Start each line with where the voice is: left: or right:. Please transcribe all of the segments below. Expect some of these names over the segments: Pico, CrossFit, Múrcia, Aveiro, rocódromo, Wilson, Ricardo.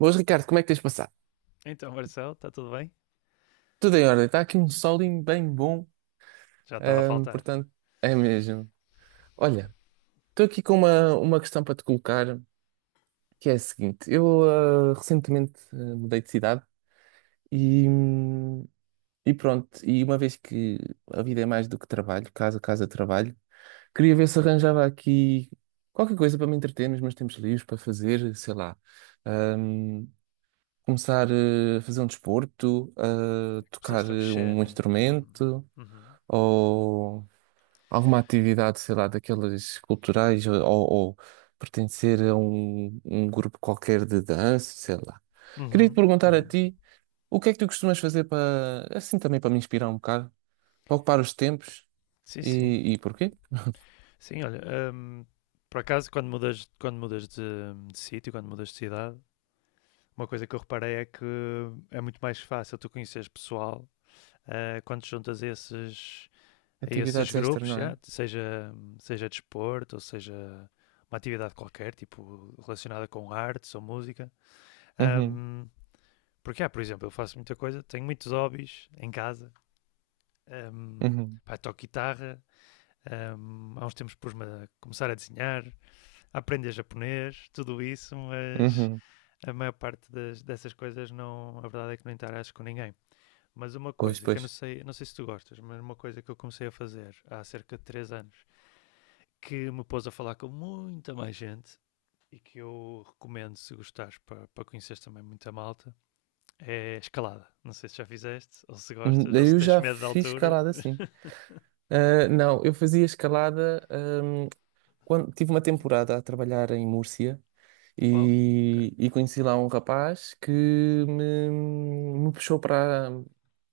right: Boas, Ricardo, como é que tens passado?
left: Então, Marcelo, está tudo bem?
right: Tudo em ordem, está aqui um solinho bem bom,
left: Já estava a faltar.
right: portanto, é mesmo. Olha, estou aqui com uma questão para te colocar, que é a seguinte: eu recentemente mudei de cidade e, hum, e pronto, e uma vez que a vida é mais do que trabalho, casa, casa, trabalho, queria ver se arranjava aqui qualquer coisa para me entreter nos meus tempos livres, para fazer, sei lá, ahm, começar a fazer um desporto, a tocar
left: Começaste a mexer,
right: um
left: né? Uhum.
right: instrumento.
left: Uhum.
right: Ou alguma atividade, sei lá, daquelas culturais, ou pertencer a um grupo qualquer de dança, sei lá. Queria te
left: Uhum.
right: perguntar a
left: Uhum.
right: ti, o que é que tu costumas fazer para, assim também para me inspirar um bocado, para ocupar os tempos
left: Sim, sim.
right: e porquê?
left: Sim, olha, hum, por acaso, quando mudas de sítio, quando mudas de cidade, uma coisa que eu reparei é que é muito mais fácil tu conheceres pessoal quando te juntas a esses
right: Atividades extra,
left: grupos,
right: não é?
left: já, seja, seja desporto ou seja uma atividade qualquer, tipo relacionada com artes ou música.
right: Uhum,
left: hum, Porque por exemplo, eu faço muita coisa, tenho muitos hobbies em casa. Hum,
right: uhum,
left: Pá, toco guitarra, há uns tempos pus-me a começar a desenhar, a aprender japonês, tudo isso, mas
right: uhum.
left: a maior parte dessas coisas não, a verdade é que não interage com ninguém. Mas uma
right: Pois,
left: coisa que eu
right: pois.
left: não sei, não sei se tu gostas, mas uma coisa que eu comecei a fazer há cerca de 3 anos, que me pôs a falar com muita mais gente e que eu recomendo se gostares para, para conheceres também muita malta, é escalada. Não sei se já fizeste, ou se
right: Hum.
left: gostas, ou se
right: Eu
left: tens
right: já
left: medo de
right: fiz
left: alturas.
right: escalada, sim. Ah, não, eu fazia escalada, hum, quando tive uma temporada a trabalhar em Múrcia.
left: Uau, ok.
right: E conheci lá um rapaz que me puxou para,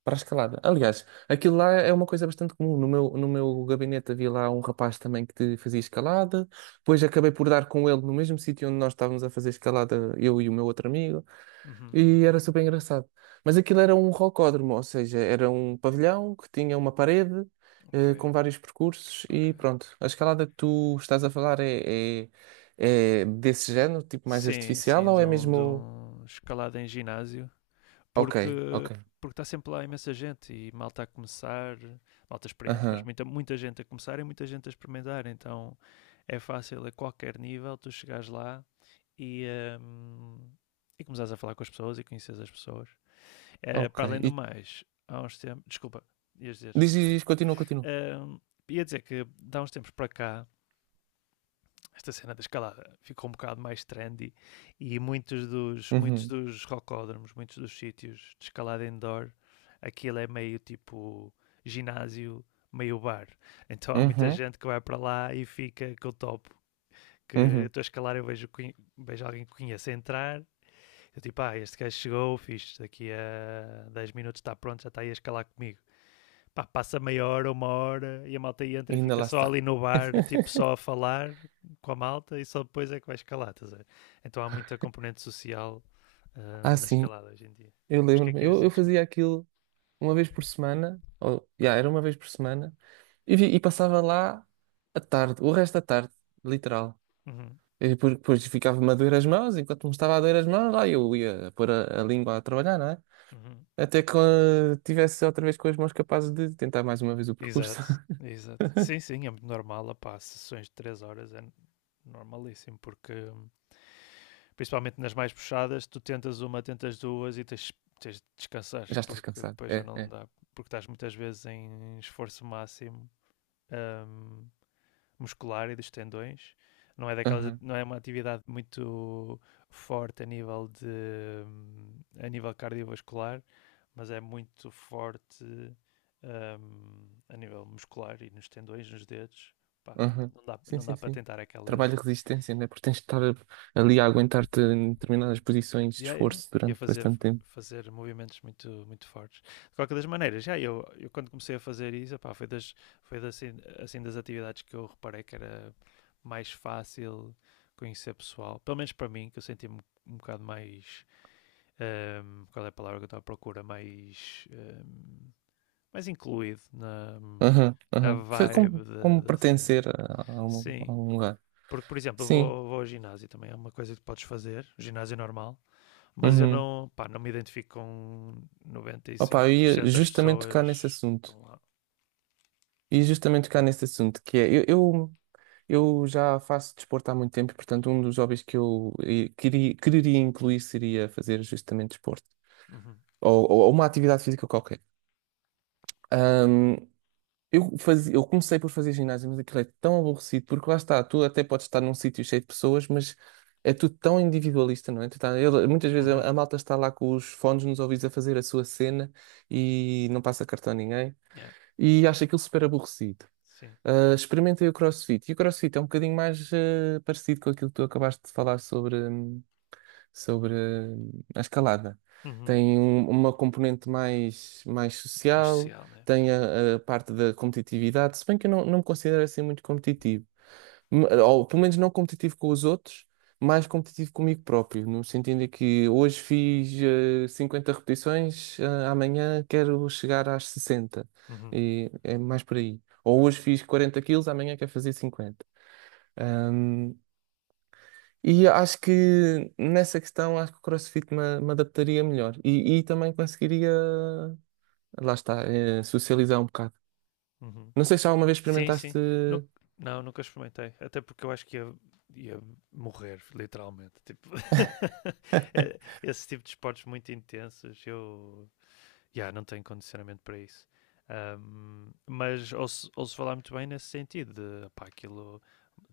right: para a escalada. Aliás, aquilo lá é uma coisa bastante comum. No meu gabinete havia lá um rapaz também que fazia escalada. Depois acabei por dar com ele no mesmo sítio onde nós estávamos a fazer escalada, eu e o meu outro amigo.
left: Uhum,
right: E era super engraçado. Mas aquilo era um rocódromo, ou seja, era um pavilhão que tinha uma parede
left: ok,
right: com vários percursos
left: ok.
right: e pronto. A escalada que tu estás a falar é desse género, tipo mais
left: Sim,
right: artificial,
left: sim,
right: ou é
left: de
right: mesmo.
left: um escalada em ginásio,
right: Ok,
left: porque
right: ok.
left: porque está sempre lá imensa gente e malta a começar, malta experiente, mas
right: Aham,
left: muita, muita gente a começar e muita gente a experimentar, então é fácil a qualquer nível tu chegares lá e, hum, e começares a falar com as pessoas e conheces as pessoas. Eh,
right: ok.
left: para além do
right: E
left: mais, há uns tempos. Desculpa, ias dizer.
right: diz, continua.
left: Ahm, Ia dizer que de há uns tempos para cá, esta cena da escalada ficou um bocado mais trendy e muitos
right: Uhum,
left: dos rocódromos, muitos dos sítios de escalada indoor, aquilo é meio tipo ginásio, meio bar. Então há muita
right: uhum,
left: gente que vai para lá e fica com o topo. Que eu
right: uhum.
left: estou a escalar, eu vejo, vejo alguém que conheço a entrar. Eu tipo, ah, este gajo chegou, fiz daqui a 10 minutos está pronto, já está aí a escalar comigo. Pá, passa meia hora, uma hora e a malta
right: E
left: entra e
right: ainda
left: fica
right: lá
left: só
right: está.
left: ali no bar, tipo só a falar com a malta e só depois é que vai escalar, estás a ver? Então há muita componente social
right: Ah,
left: na
right: sim,
left: escalada hoje em dia.
right: eu
left: Mas o que é
right: lembro-me.
left: que ias
right: Eu
left: dizer? Desculpa.
right: fazia aquilo uma vez por semana, ou, yeah, era uma vez por semana, e, e passava lá a tarde, o resto da tarde, literal.
left: Uhum,
right: E depois ficava-me a doer as mãos, enquanto me estava a doer as mãos, lá eu ia pôr a língua a trabalhar, não é?
left: uhum.
right: Até que tivesse outra vez com as mãos capazes de tentar mais uma vez o percurso.
left: Exato, exato. Sim, sim, é muito normal, opá, sessões de 3 horas é normalíssimo, porque principalmente nas mais puxadas, tu tentas uma, tentas duas e tens, tens de descansar,
right: Já estás
left: porque
right: cansado,
left: depois já
right: é,
left: não
right: é.
left: dá, porque estás muitas vezes em esforço máximo. hum, Muscular e dos tendões. Não é, daquelas,
right: Aham,
left: não é uma atividade muito forte a nível, de, a nível cardiovascular, mas é muito forte a nível muscular e nos tendões, nos dedos. Pá, não,
right: aham.
left: não, dá,
right: Sim,
left: não
right: sim,
left: dá para
right: sim.
left: tentar
right: Trabalho
left: aquelas.
right: de resistência, não é? Porque tens de estar ali a aguentar-te em determinadas posições de
left: Yeah, yeah, yeah.
right: esforço
left: Ia
right: durante
left: fazer,
right: bastante tempo.
left: fazer movimentos muito, muito fortes. De qualquer das maneiras, já eu, quando comecei a fazer isso, epá, foi das, assim, assim das atividades que eu reparei que era mais fácil conhecer pessoal. Pelo menos para mim, que eu senti-me um bocado mais. Qual é a palavra que eu estava à procura? Mais. Mais incluído na,
right: Aham,
left: na
right: aham. Foi
left: vibe
right: como,
left: da,
right: como
left: da cena.
right: pertencer a, a um, a
left: Sim.
right: um lugar.
left: Porque, por exemplo, eu
right: Sim.
left: vou, vou ao ginásio também, é uma coisa que podes fazer, o ginásio normal, mas eu
right: Uhum.
left: não, pá, não me identifico com noventa e
right: Opa,
left: cinco
right: eu
left: por
right: ia
left: cento das
right: justamente tocar
left: pessoas
right: nesse
left: que
right: assunto.
left: estão lá.
right: E justamente tocar nesse assunto, que é, eu já faço desporto há muito tempo, e, portanto, um dos hobbies que eu quereria incluir seria fazer justamente desporto.
left: Uhum.
right: Ou uma atividade física qualquer. Eu comecei por fazer ginásio, mas aquilo é tão aborrecido, porque lá está, tu até podes estar num sítio cheio de pessoas, mas é tudo tão individualista, não é? Muitas vezes a
left: Uhum.
right: malta está lá com os fones nos ouvidos a fazer a sua cena e não passa cartão a ninguém
left: Yeah.
right: e acha aquilo super aborrecido.
left: Sim.
right: Ah, experimentei o CrossFit e o CrossFit é um bocadinho mais parecido com aquilo que tu acabaste de falar sobre. Sobre a escalada.
left: Uhum.
right: Tem uma componente mais
left: Mais
right: social,
left: social, né?
right: tem
left: Yeah.
right: a parte da competitividade, se bem que eu não me considero assim muito competitivo, ou pelo menos não competitivo com os outros, mais competitivo comigo próprio, no sentido de que hoje fiz 50 repetições, amanhã quero chegar às 60,
left: Uhum.
right: e é mais por aí. Ou hoje fiz 40 kg, amanhã quero fazer 50, e acho que nessa questão, acho que o CrossFit me adaptaria melhor e também conseguiria, lá está, socializar um bocado.
left: Uhum.
right: Não sei se alguma vez
left: Sim, sim.
right: experimentaste.
left: Nu- não, nunca experimentei. Até porque eu acho que ia, ia morrer, literalmente. Tipo, esse tipo de esportes muito intensos, eu yeah, não tenho condicionamento para isso. Mas ouço, ouço falar muito bem nesse sentido de pá, aquilo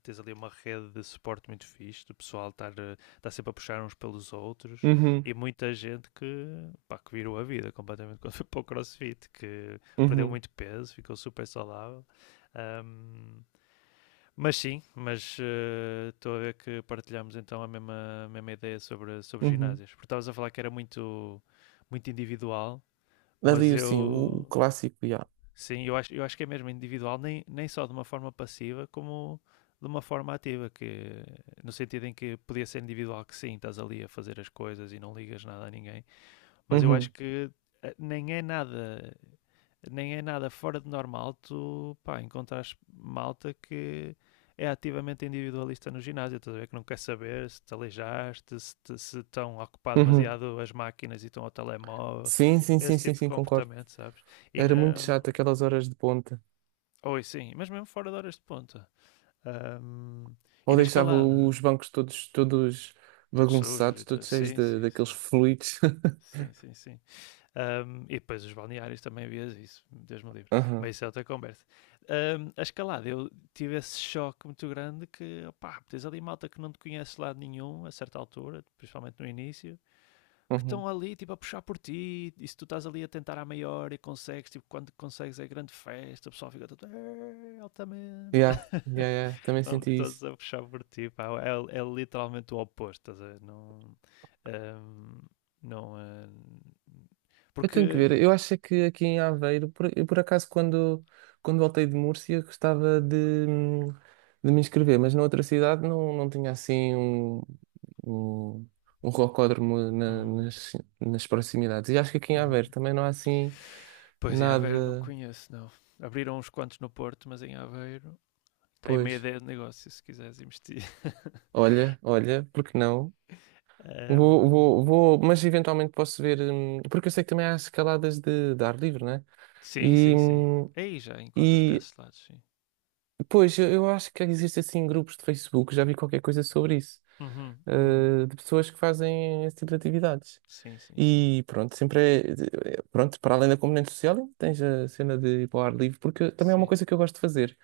left: tens ali uma rede de suporte muito fixe, do pessoal estar, estar sempre a puxar uns pelos outros
right: Uhum,
left: e muita gente que, pá, que virou a vida completamente quando foi para o CrossFit, que perdeu
right: uhum,
left: muito peso, ficou super saudável. Ahm, mas sim, mas estou a ver que partilhamos então a mesma ideia sobre, sobre
right: uhum.
left: ginásios. Porque estavas a falar que era muito, muito individual,
right: Ali,
left: mas
right: assim, o
left: eu.
right: clássico, já.
left: Sim, eu acho que é mesmo individual, nem, nem só de uma forma passiva, como de uma forma ativa, que no sentido em que podia ser individual que sim, estás ali a fazer as coisas e não ligas nada a ninguém, mas eu acho
right: Uhum,
left: que nem é nada, nem é nada fora de normal tu, pá, encontrares malta que é ativamente individualista no ginásio, estás a ver que não quer saber se te aleijaste, se estão a ocupar
right: uhum.
left: demasiado as máquinas e estão ao telemóvel,
right: Sim, sim, sim,
left: esse
right: sim,
left: tipo de
right: sim, concordo.
left: comportamento, sabes? E
right: Era muito
left: na.
right: chato aquelas horas de ponta.
left: Oi, sim, mas mesmo fora de horas de ponta. Ahm, e
right: Ou
left: na
right: deixava
left: escalada,
right: os bancos todos
left: todos sujos e
right: bagunçados,
left: tudo.
right: todos cheios
left: Sim,
right: de,
left: sim,
right: daqueles
left: sim.
right: fluidos.
left: Sim, sim, sim. E depois os balneários também vias isso, Deus me livre.
right: Aham,
left: Mas isso é outra conversa. A escalada, eu tive esse choque muito grande que, opá, tens ali malta que não te conhece de lado nenhum, a certa altura, principalmente no início, que
right: uhum.
left: estão ali, tipo, a puxar por ti, e se tu estás ali a tentar à maior e consegues, tipo, quando consegues é grande festa, o pessoal fica todo, "Eh, altamente."
right: Yeah, yeah, yeah, também
left: Pronto,
right: senti
left: todos
right: isso.
left: a puxar por ti, pá. É, é literalmente o oposto, estás a ver? Não. hum, não.
right: Eu
left: Porque.
right: tenho que ver. Eu acho é que aqui em Aveiro, eu por acaso, quando voltei de Múrcia, gostava hum, de me inscrever, mas na outra cidade não tinha assim um, um rocódromo na-
left: Uhum,
right: nas, nas proximidades. E acho que aqui em Aveiro
left: uhum.
right: também não há assim
left: Pois em Aveiro não
right: nada.
left: conheço, não. Abriram uns quantos no Porto, mas em Aveiro. Tem meia
right: Pois,
left: ideia de negócio se quiseres investir.
right: olha, porque não? Vou,
left: Hum,
right: vou, vou, mas eventualmente posso ver, porque eu sei que também há escaladas de ar livre, né?
left: sim,
right: E,
left: sim, sim.
right: hum,
left: Aí já encontras para
right: e
left: esses lados, sim.
right: pois, eu acho que existem assim grupos de Facebook, já vi qualquer coisa sobre isso,
left: Uhum, uhum.
right: de pessoas que fazem esse tipo de atividades.
left: Sim, sim, sim.
right: E pronto, sempre pronto, para além da componente social, tens a cena de ir para o ar livre, porque também é uma
left: Sim.
right: coisa que eu gosto de fazer.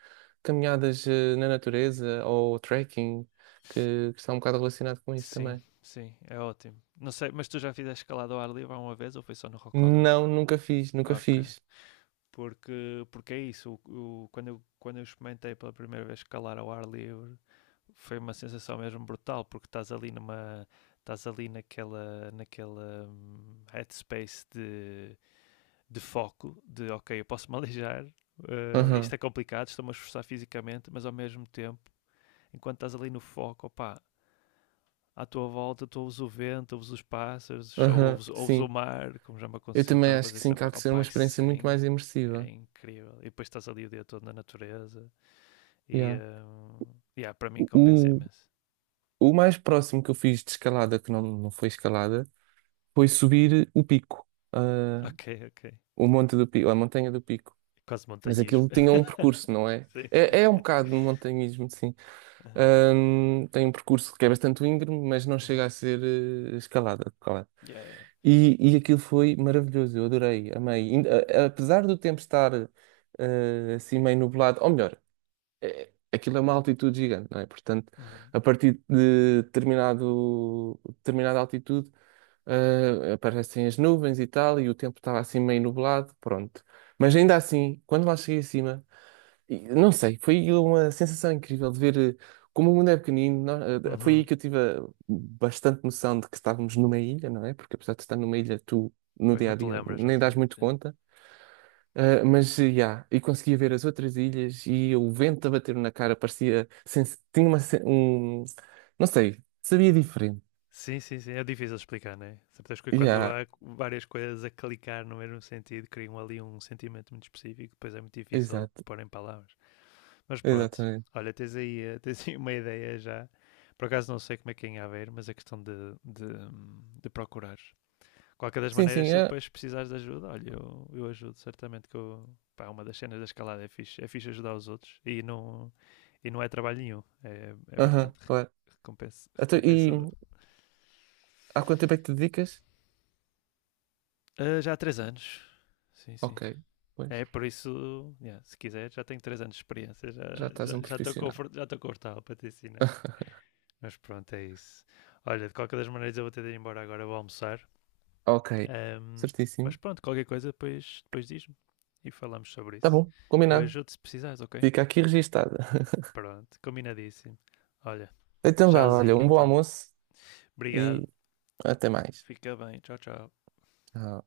right: Caminhadas, na natureza ou trekking, que está um bocado relacionado com isso
left: Sim,
right: também.
left: sim, é ótimo. Não sei, mas tu já fizeste escalada ao ar livre uma vez ou foi só no Rocódromo?
right: Não, nunca fiz, nunca
left: Ok.
right: fiz.
left: Porque, porque é isso, quando eu experimentei pela primeira vez escalar ao ar livre, foi uma sensação mesmo brutal, porque estás ali numa, estás ali naquela, naquela headspace de foco, de ok, eu posso me aleijar, eh, isto
right: Aham,
left: é complicado, estou-me a esforçar fisicamente, mas ao mesmo tempo, enquanto estás ali no foco, opá, à tua volta, tu ouves o vento, ouves os pássaros,
right: aham,
left: ouves, ouves o
right: sim.
left: mar, como já me
right: Eu
left: aconteceu
right: também
left: estar a
right: acho
left: fazer
right: que
left: isso
right: sim,
left: na
right: que há
left: praia.
right: de
left: Oh,
right: ser uma
left: pai,
right: experiência muito
left: sem,
right: mais
left: é
right: imersiva.
left: incrível. E depois estás ali o dia todo na natureza e
right: Yeah.
left: yeah, para mim compensa
right: O,
left: imenso.
right: O mais próximo que eu fiz de escalada, que não foi escalada, foi subir o pico, ah,
left: Ok, ok.
right: o monte do pico, a montanha do pico.
left: Quase
right: Mas
left: montanhismo.
right: aquilo tinha um percurso, não é?
left: Sim.
right: É, é um bocado de montanhismo, sim.
left: Uhum.
right: Tem um percurso que é bastante íngreme, mas não chega
left: Uhum.
right: a ser escalada, claro.
left: Yeah, yeah.
right: E aquilo foi maravilhoso, eu adorei, amei. Apesar do tempo estar assim meio nublado, ou melhor, é, aquilo é uma altitude gigante, não é? Portanto,
left: Uhum.
right: a partir de determinada altitude, aparecem as nuvens e tal, e o tempo estava assim meio nublado, pronto. Mas ainda assim, quando lá cheguei acima, e não sei, foi uma sensação incrível de ver como o mundo é pequenino. Foi aí
left: Uhum.
right: que eu tive bastante noção de que estávamos numa ilha, não é? Porque apesar de estar numa ilha, tu no
left: Pois
right: dia
left: não
right: a
left: te
right: dia
left: lembras, não
right: nem
left: te
right: dás
left: lembras.
right: muito
left: Yeah.
right: conta. Ah, mas, yeah, e conseguia ver as outras ilhas e o vento a bater na cara parecia. Tinha uma. Um, não sei, sabia diferente.
left: Sim, sim, sim. É difícil explicar, não é? Sabes que quando
right: Yeah,
left: há várias coisas a clicar no mesmo sentido, criam ali um sentimento muito específico, depois é muito difícil
right: exato,
left: pôr em palavras. Mas pronto,
right: exatamente.
left: olha, tens aí, eh, tens aí uma ideia já. Por acaso não sei como é que é em Aveiro, mas é questão de, de procurar. Qualquer das
right: Sim,
left: maneiras,
right: sim,
left: se
right: é.
left: depois precisares de ajuda, olha, eu ajudo, certamente que eu, pá, uma das cenas da escalada é fixe ajudar os outros e não é trabalho nenhum, é, é
right: Aham,
left: bastante
right: claro.
left: recompensa,
right: Então, e
left: recompensador.
right: há quanto tempo é que te dedicas?
left: Ah, já há 3 anos, sim, sim.
right: Ok, pois,
left: É, por isso, yeah, se quiser, já tenho 3 anos de experiência,
right: já estás um
left: já estou
right: profissional.
left: já estou confortável para te ensinar. Mas pronto, é isso. Olha, de qualquer das maneiras eu vou ter de ir embora agora, vou almoçar.
right: Ok,
left: Ahm,
right: certíssimo.
left: mas pronto, qualquer coisa depois, depois diz-me e falamos sobre
right: Tá
left: isso.
right: bom,
left: Eu
right: combinado.
left: ajudo se precisares, ok?
right: Fica aqui registado.
left: Pronto, combinadíssimo. Olha,
right: Então vá, olha,
left: tchauzinho
right: um bom
left: então.
right: almoço
left: Obrigado,
right: e até mais.
left: fica bem, tchau, tchau.
right: Tchau.